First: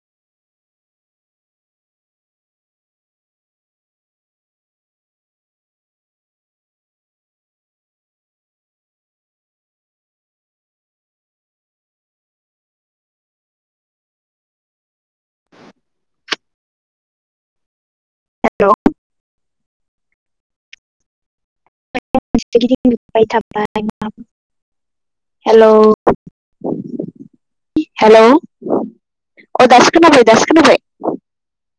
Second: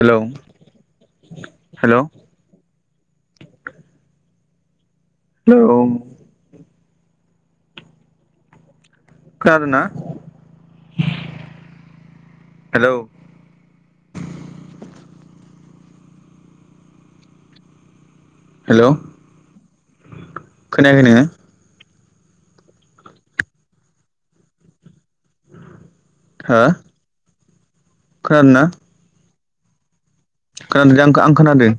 हेल' hello hello खोनादों ना? Hello hello hello खोनायाखै नोङो? [unintelligible] हेलौ खोनादों ना? औ दासो खोनाबाय दासो खोनाबाय खोनादों दा आं आं खोनादों।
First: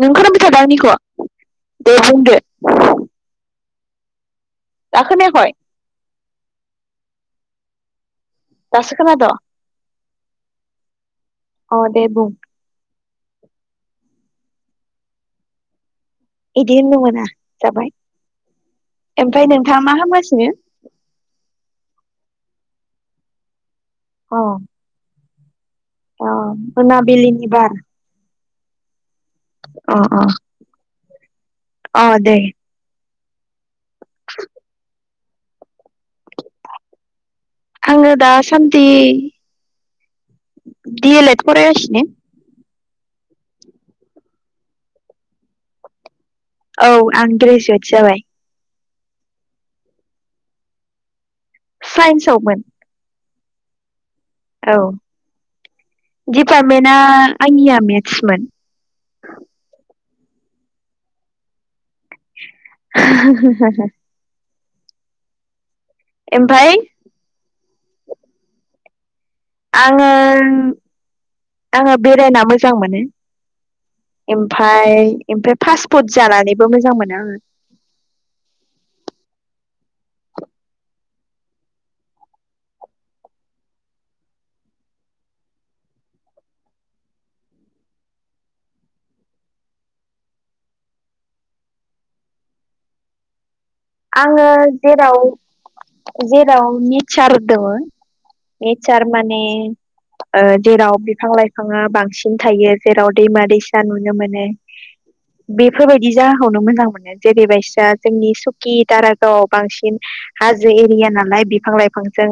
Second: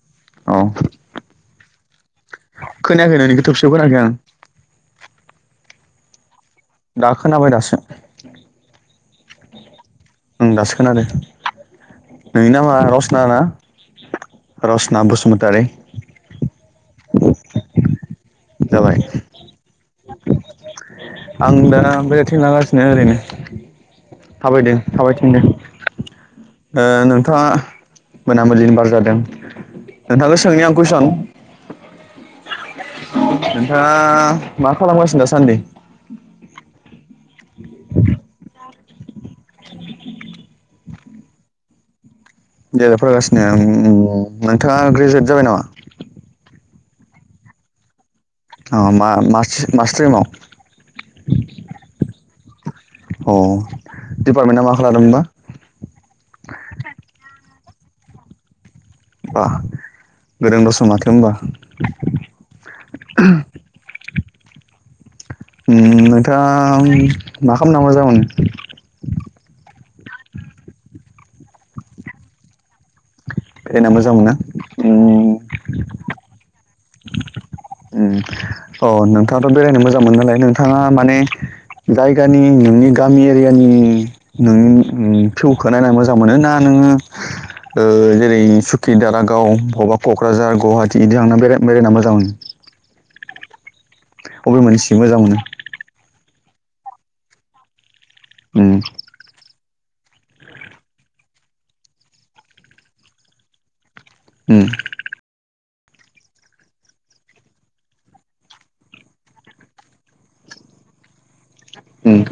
नों खोनाबाय थादों औ आंनिखौ दे बुंदो नोंखौ होनाखै आं दा खोनायाखै? दाखोनाबाय दासो। दासो खोनादों? उम दासो खोनादों। अ दे बुं ना ना रसना बसुमतारी इदि होननो मोना जाबाय जाबाय ओमफ्राय नोंथाङा मा हामगासिनो? आं दा बेरायथिंला गासिनो ओरैनो अ थाबायदों थाबाय थिनदों अ ओ मोनाबिलिनि नोंथाङा बार मोनाबिलिनि बार जादों? अ अ नोंथांखौ सोंनि आं कुइचन अ दे नोंथाङा मा खालामगासिनो दासान्दि? आङो दा सान्दि [inaudible] डी एल एड फरायगासिनो [unintelligible] फरायगासिनो उम उम नोंथाङा ग्रेजुवेट जाबाय नामा? औ आं ग्रेजुवेट जाबाय। अ मा मासि मा स्ट्रीमाव? साइन्सआव मोन अ दिडपार्टमेन्टआ मा औ लादोंबा दिडपार्टमेन्टआ आंनिया मेथ्समोन बा गोरों दस माथो होमबा [inaudible] उम ओमफ्राय नोंथाङां मा खालामना मोजां मोनो? आङो आङो बेरायना मोजां मोनो। बेरायना मोजां मोनो उम ओमफाय ओमफाय फास्ट फुद जानानैबो मोजां मोनो आङो। अम अ नोंथाङाथ' बेरायनो मोजां मोनो नालाय नोंथाङा माने जायगानि नोंनि गामि एरियानि नोंनि फिउखौ नायना मोजां मोनो ना? नोङो ओ जेरै सुकि दारागाव बबावबा क'क्राझार गुवाहाटि बिदि थांना बेराय -बेरायना मोजां मोनो? आङो अबे मोनसे मोजां जेराव मोनो जेराव नेचार दं उम नेचार माने जेराव बिफां -लाइफाङा बांसिन थायो जेराव दैमा -दैसा नु -नो मोनो उम बेफोरबायदि जागाखौनो मोजां मोनो जेरैबायासा जोंनि सख कि दारागावआव बांसिन हाजो एरिया नालाय बि बिफां- उम लाइफांजों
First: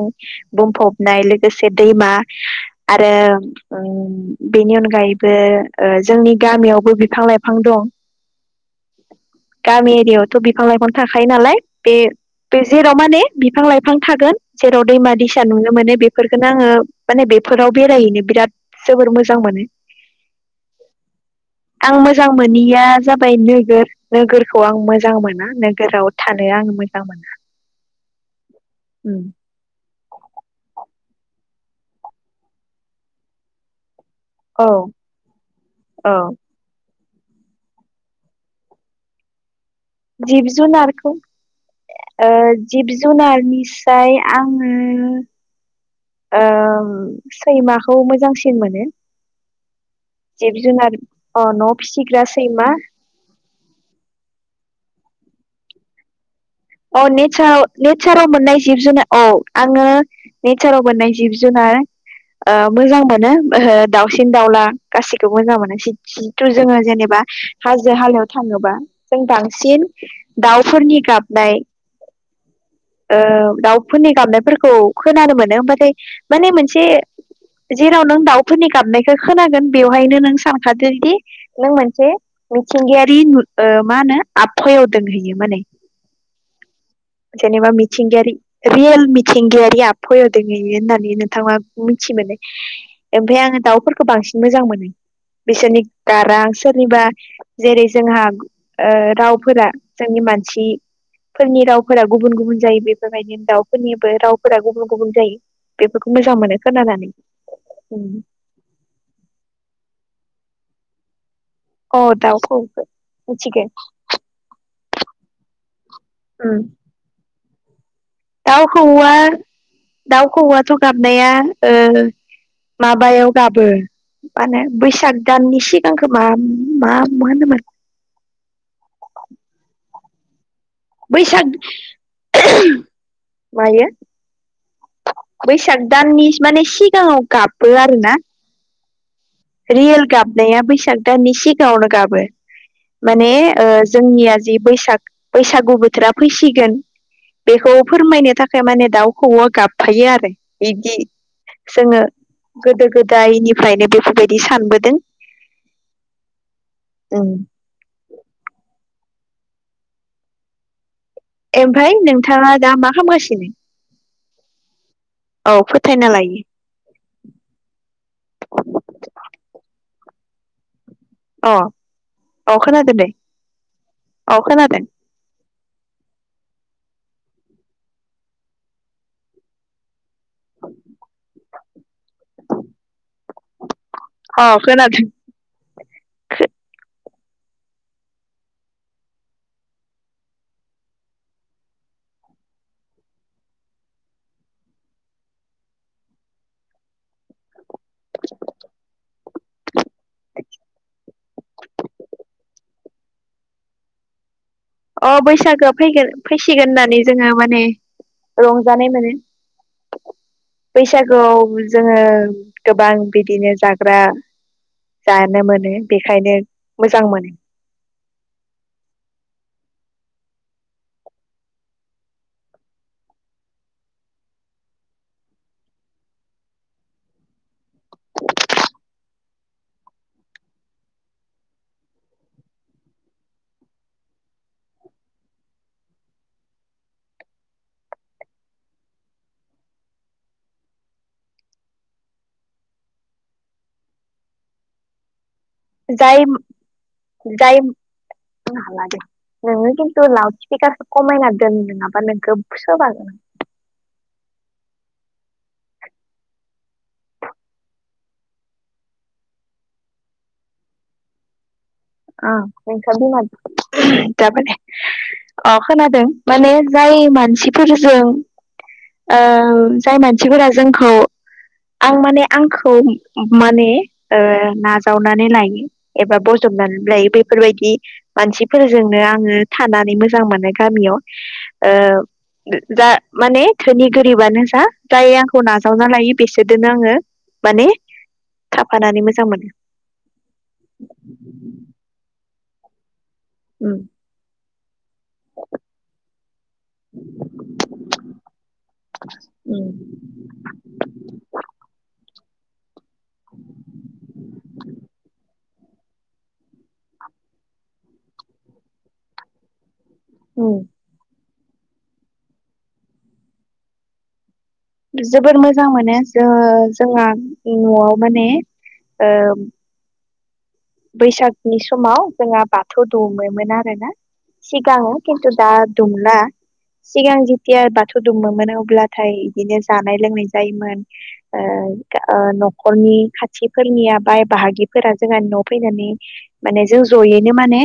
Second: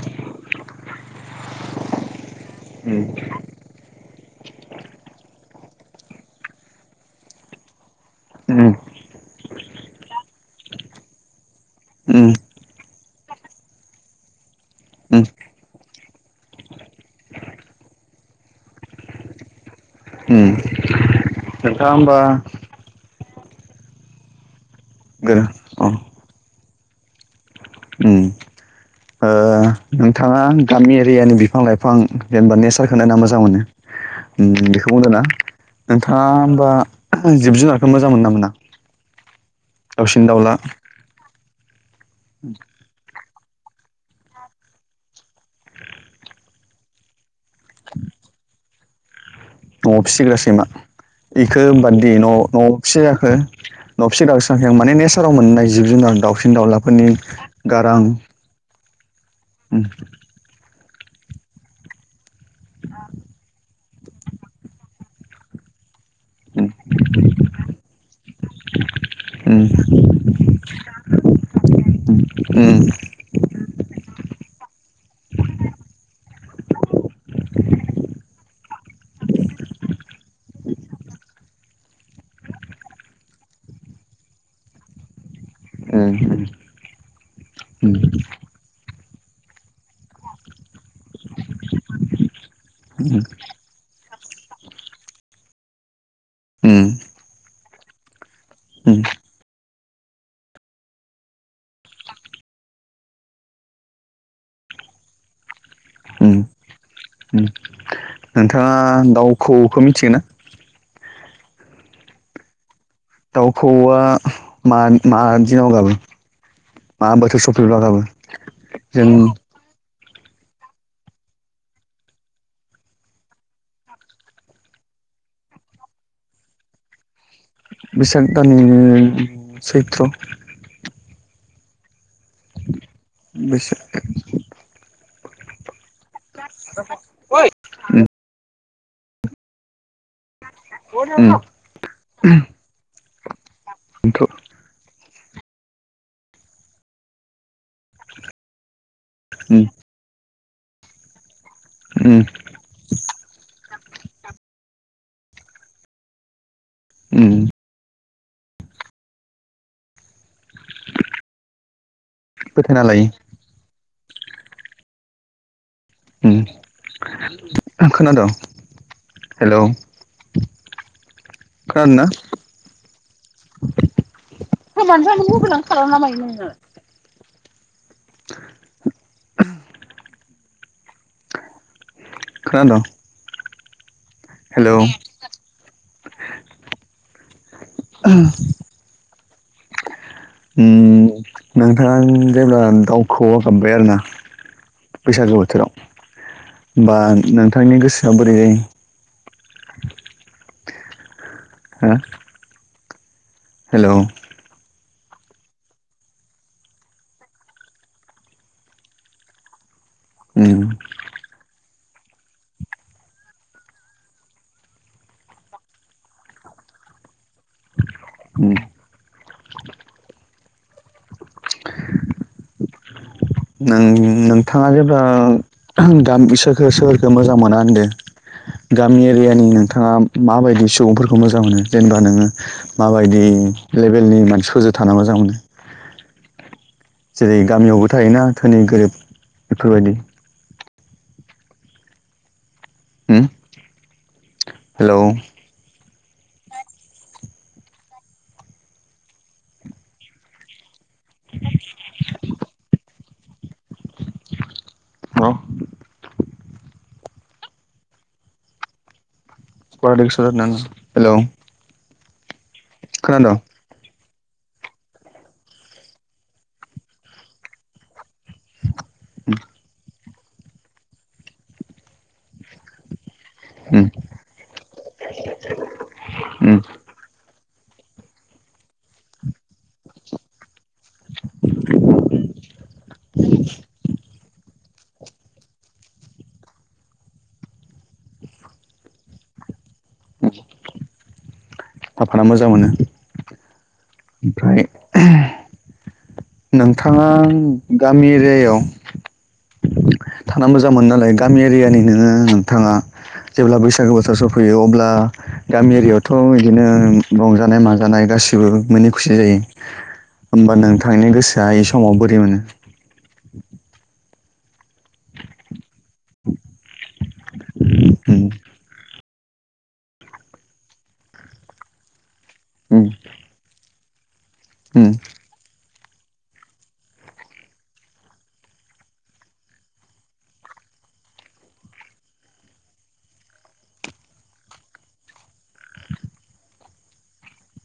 बुंफबनाय लोगोसे दैमा आरो अम बेनि अनगायैबो जोंनि गामियावबो बिफां -लाइफां दं। उम गामि एरियायावथ' बिफां -लाइफां थाखायो नालाय उम बे जेराव माने बिफां -लाइफां थागोन जेराव दैमा- उम दैसा नुनो मोनो बेफोरखौनो आङो माने बेफोराव बेरायहैनो बिराद जोबोर मोजां मोनो। उम नोंथाङा आं होमबा मोजां मोनैया जाबायनो नो नोगोरखौ आं मोजां गोरो मोना नोगोराव थानो आं मोजां मोना। अम उम ओ नोंथाङा गामि एरियानि बिफां -लाइफां जेनेबा नेचारखौ नायना मोजां मोनो। औ अम बेखौ बुंदों ना औ नोंथाङो होमबा जिब -जुनारखौ मोजां मोनो ना मोना? दाउसिन जिब दाउला -जुनारखौ ओ जिब- जुनारनि फ्राय आंड़ो ओ सैमाखौ मोजांसिन मोनो। न'आव फिसिग्रा जिब सैमा जुनार अ इखौ न' बार्डे फिसिग्रा न' सैमा न'आव फिसि जाखो नबसे गावस्रिांखां मान नेचाराव मोन्नाय जिब- जुनार दावउसिन औ नेचार- नेचाराव मोननाय जिब- जुनार औ आङो नेचाराव मोननाय जिब -जुनार मोजां मोनो ओ दावसिन -दाउला गासिखौबो मोजां मोनो जिथु जोङो जेनेबा हाजो -हालायाव थाङोबा जों उम बांसिन दाउफोरनि गाबनाय उम उम ओ दाउफोरनि गाबनाय फोरखौ खोनानो मोनो होनबाथाय माने मोनसे जेराव नों दाउफोरनि गाबनायखौ खोनांगोन बेवहायनो नों सानखादोदि नों मोनसे मिथिंगायारि नु मा होनो आबहायाव दोंहैयो माने। अम-अम। जेनेबा मिथिंगायारि रियेल मिथिंगायारि आबहावायाव दंहैयो होननानै नोंथाङा मिथि मोनो। ओमफ्राय आङो दाउफोरखौ बांसिन मोजां मोनो। बिसोरनि गारां उम सोरनिबा जेरै जोंहा उम ओ रावफोरा जोंनि मानसिफोरनि रावफोरा गुबुन -गुबुन जायो बेफोरबायदिनो दावफोरनिबो रावफोरा गुबुन- गुबुन जायो। बेफोरखौ मोजां उम मोनो खोनानानै उम अम। नोंथाङा दाउखौखौ मिथिगोना ओ दाउखौ? दाउ खौऔआ मा- मा दिनाव गाबोन मा बोथोर सफै -ब्ला गाबो? दाउ जों खौऔ -दाउ खौऔआथ' गाबनाया ओ माबायाव गाबो माने बैसाग दाननि सिगांखो मा- मा होनोमोन बिसाग दानि सैत्र। बैसाग मायो बैसोर बैसाग दाननि माने सिगांआव गाबो आरो ना। रियेल गाबनाया बैसां दानि उम सिगाङावनो गाबो माने बेथ' उम जोंनिया जि बैसाग बैसागु बोथोरा फैसिगोन बेखौ फोरमायनो थाखाय माने दाउखौऔवा गाफायो आरो [unintelligible] जोङो उम गोदो गोदायनिफ्रायनो बेफोरबायदि सानबोदों। ओं। उम ओमफ्राय नोंथाङा दा फोथायना मा लायो खालामगासिनो? औ। फोथायना लायो खोनादों? हेल'। अ अ खोनादोंदे। [unintelligible] मबाइलानो खालामोना मायो नोंना खोनाद'? अ खोनादो उम्म नोंथाङा जेब्ला दाउ खौऔ आ गाबबाय आरोना बैसागो बोथोराव ओनबा नोंथा थांनि गोसोआ बोरै जायो? हो? हेल'। अ बैसागोआ फैगोन फैसिगोन होननानै जोङो माने रंजानाय मोनो उम बैसागुआव जोङो गोबां बिदिनो जाग्रा जानो मोनो बेखायनो मोजां मोनो। उम्म। नों नोंथाङा जेब्ला गाम [unintelligible] सोरखो मोजां मोना होनदो गामि एरियानि नोंथाङा माबायदि सुबुंफोरखौ मोजां मोनो जेनेबा नोङो माबायदि लेबेलनि मानसिफोरजों थाना मोजां मोनो जेरै गामियाव थायोना धोनि गोरिब बेफोरबायदि उम्म हेल'। जाय जाय नोंङो खिन्थु लाउथ स्पिकारखो खमायना दोनो नङाबा नोंखो गोसोबागोन आं। [unintelligible] [unintelligible] हेल'। आ नोंसा बिमाजो जाबायदे अ खोनादों माने जाय मानसिफोरजों ओ जाय मानसिफोरा जोंखौ आं माने आंखौ माने उम नाजावनानै लायो एबा उम बजबनानै ला बेफोरबायदि मानसिफोरजोंनो आंङो थानानै मोजां मोनो गामियाव ओ जा माने धोनि गोरिबानो जा जाय आंखौ नाजावना लायो बिसोरजोंनो आंङो माने थाफानानै मोजां मोनो। औ फाना मोजां मोनो उम ओमफ्राय नोंथाङा गामि एरियायाव उम थाना मोजां मोनो नालाय गामि एरियानि नोङो थाङा जेब्ला बैसागो बोथोर सफैयो अब्ला गामि एरिआवथ' बिदिनो रंजानाय माजानाय गासिबो मिनि खुसि जायो। होमबा नोंथांनि गोसोआ इ समाव बोरै मोनो? जोबोर मोजां मोनो जो जोंहा न'आव उम माने ओ बैसागनि समाव जोंहा उम बाथौ दौमोन आरो ना। सिगां उम खिन्थु दा दुमला सिगां जेथिया बाथौ दुमोमोन अब्लाथाय बिदिनो जानाय लोंनाय जायोमोन ओ न'खरनि खाथिफोरनिया बाय बाहागिफोरा जोंहानि न' फैनानै माने जों जयैनो माने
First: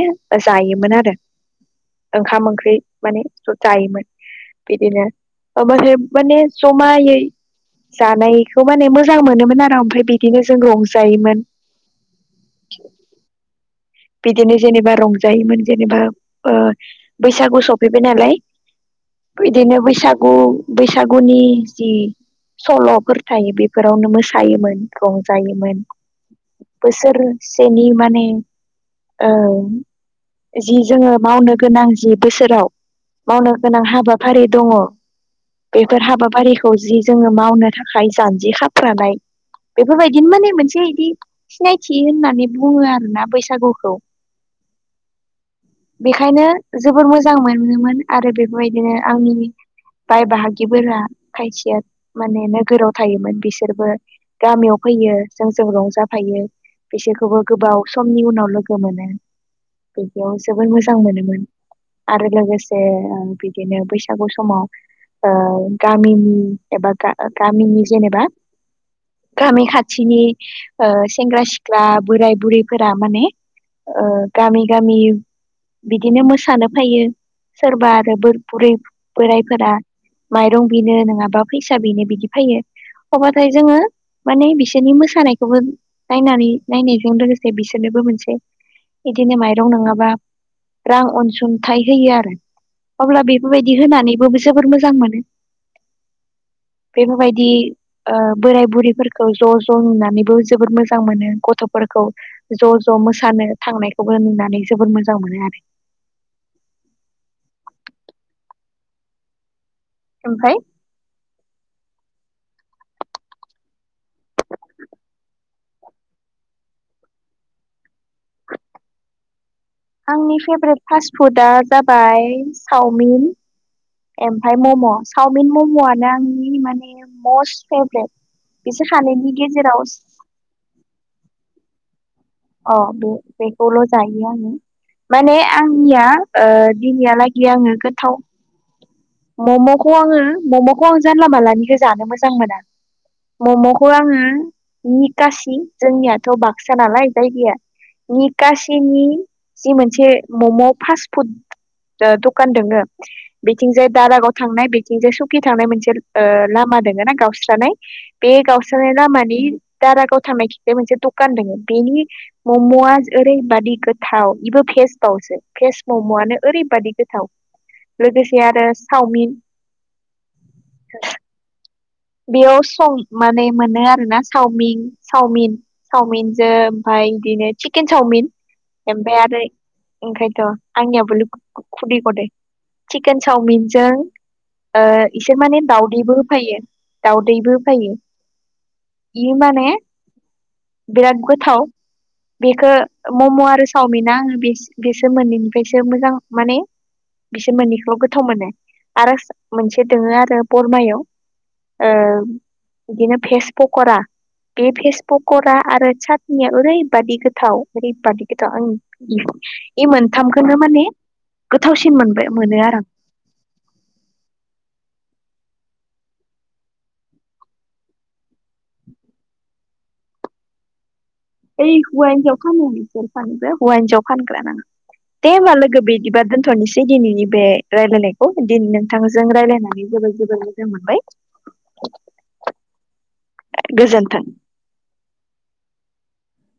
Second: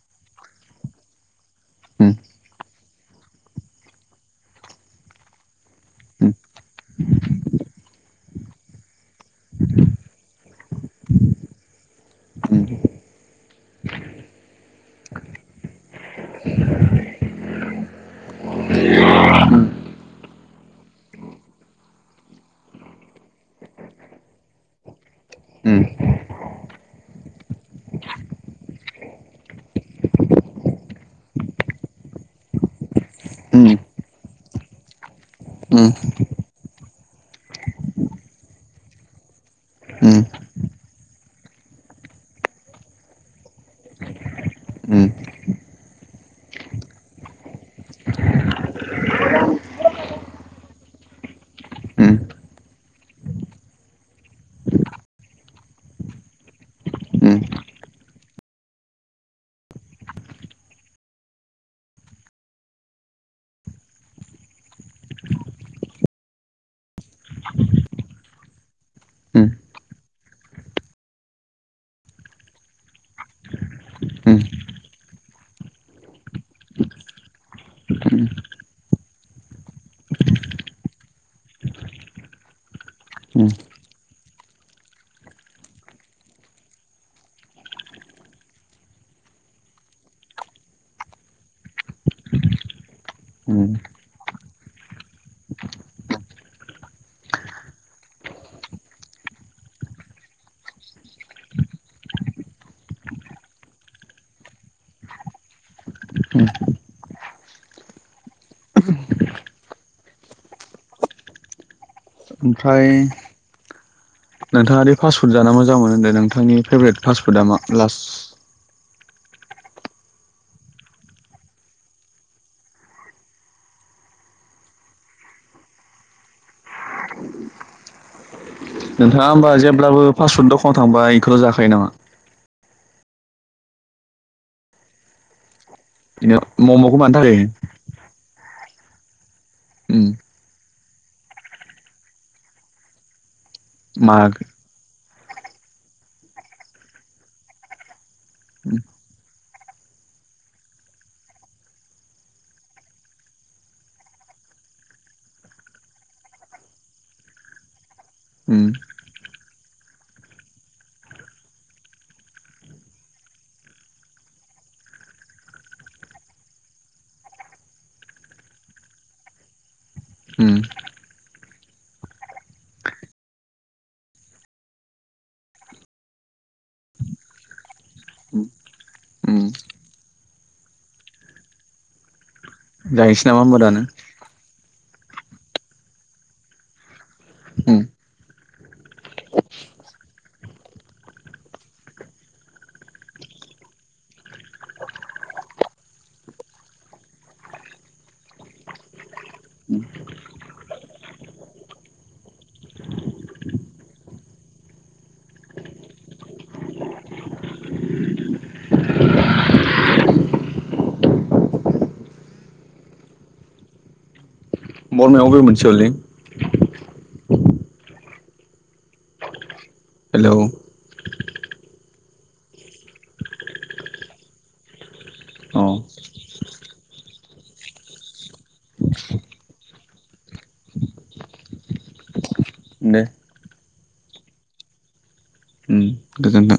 जायोमोन आरो। उम ओंखाम ओंख्रि माने जायोमोन बिदिनो ओ माने माने जमायै जानायखौ माने मोजां मोनोमोन आरो ओमफ्राय बिदिनो जों रंजायोमोन। [inaudible] [inaudible] बिदिनो जेनेबा रंजायोमोन जेनेबा ओ बैसागु सफैबाय नालाय बिदिनो बैसागु बैसागुनि जि सल'फोर थायो बेफोरावनो मोसायोमोन रंजायोमोन। बोसोरसेनि माने ओ जि जोङो मावनो गोनां जि बोसोराव मावनो उम गोनां हाबाफारि दङ बेफोर हाबाफारि खौ जि जोङो मावनो थाखाय जानजि खाफ्रानाय बेफोरबायदिनो माने मोनसे इदि सिनायथि होननानै बुङो आरोना बैसागु औ। बेखायनो जबोर मोजां मोनोमोन आरो बेफोरबायदिनो आंनि बाय बाहागिफोरा खायसेया माने नोगोराव थायोमोन बिसोरबो गामियाव फैयो जोंजों रंजाफायो बिसोरखौबो गोबाव समनि उनाव लोगो मोनो बेदियाव जोबोर मोजां मोनोमोन। आरो लोगोसे बिदिनो बैसागु समाव ओ गामिनि एबा गामिनि जेनेबा गामि खाथिनि ओ सेंग्रा सिख्ला बोराय बुरैफोरा माने ओ गामि गामि बिदिनो मोसानो फायो सोरबा आरो बुरै बोरायफोरा माइरं बिनो नङाबा फैसा बिनो बिदि फैयो अब्लाथाय जोङो माने बिसोरनि मोसानायखौबो नायनानै नायनायजों लोगोसे बिसोरनोबो मोनसे बिदिनो माइरं नङाबा रां अनसुंथाइ होयो आरो। अब्ला उम उम बेफोरबायदि होनानैबो जोबोर मोजां मोनो। [inaudible] बेफोरबायदि ओ बोराय बुरैफोरखौ ज' ज' नुनानैबो जोबोद मोजां मोनो गथ'फोर खौ ज' ज' मो सानो थांनायखौबो नुनानै जबोद मोजां मोनो आरो। [inaudible] ओमफाय ओमफ्राय नोंथाङा फासफुड जाना मो जां मोनो होनदों नोंथांनि फेभरेट फास्टफुदा मा लास आंनि फेभरेट फास्ट फुडा जाबाय चावमिन। ओमफाय मम' सावमिन मम'आनो आंनि माने मस्त फेभरेट। बिसोर नोंथाङा सानैनि होमबा गेजेराव जेब्लाबो पासपुड दखानाव थांबा इखौल' जाखायो नामा? औ बे बेखौल' जायो आङो माने आंनिया बिदिनो मम'खौ मानो थाखाय दिनैयालागै आङो गोथाव मम'खौ उम आङो मम'खौ आं जानला मानलानिखौ जानो मोजां मोना। मम'खौ मा आङो निखासि जोंनियाथ' बाक्सा नालाय जायगाया निकसिनि जि मोनसे मम' फास्ट फुड दखान दङो बेथिंजाय दारागाव थांनाय बिथिंजाय सुकि थांनाय मोनसे ओ लामा लामा दङ ना गावस्रानाय बे उम गावस्रानाय लामानि दारागावथामनाय खि मोनसे दखान दङ बेनि मम'आ ओरैबादि गोथाव बेबो फेसबावसो फेस मम'आनो ओरैबादि गोथ थाव लोगोसे आरो चावमिन उम बेयाव सं माने मोनो आरोना चावमिन चावमिन चावमिनजों ओमफाय आइ दिनो चकेन चावमिन ओमफाय आरो उम ओंखायथ' आंनियाबो खुदै गदों चिकेन जाहैसै नामा होमबा दानो चावमिनजों ओ इसोर माने दाउदैबो होफैयो दाउदैबो उम फैयो इयो माने बिराद गोथाव बेखौ मम' आरो चावमिना आङो बेस- बेसोर मोननैनिफ्रायसो मोजां माने बिसोर मोननैखौ गोथाव मोनो आरो मोनसे दोङो आरो बरमायाव ओ बिदिनो भेस पकरा बे फेसबुका आरो चाटनिया ओरैबादि गोथाव ओरैबादि गोथाव आं इ बे मोनथामबखौनो माने गोथावसिन मोनबाय मोनो आरो आं बरमायावबोे मोनसे हलै हेलौ ओय हौवा हिनजाव फानो बीसोर सानैबो हौवा हिनजाव फानग्रा ना दे होमबा अ लोगो बिदिबा दोनथ'नोसै दिनैनि बे रायलायनायखौ दिन नोंथांजों रायज्लायनानै जोबोद जोबोद मोजां मोनबाय। [inaudible] गोजोन्थों। उम गोजोनथों।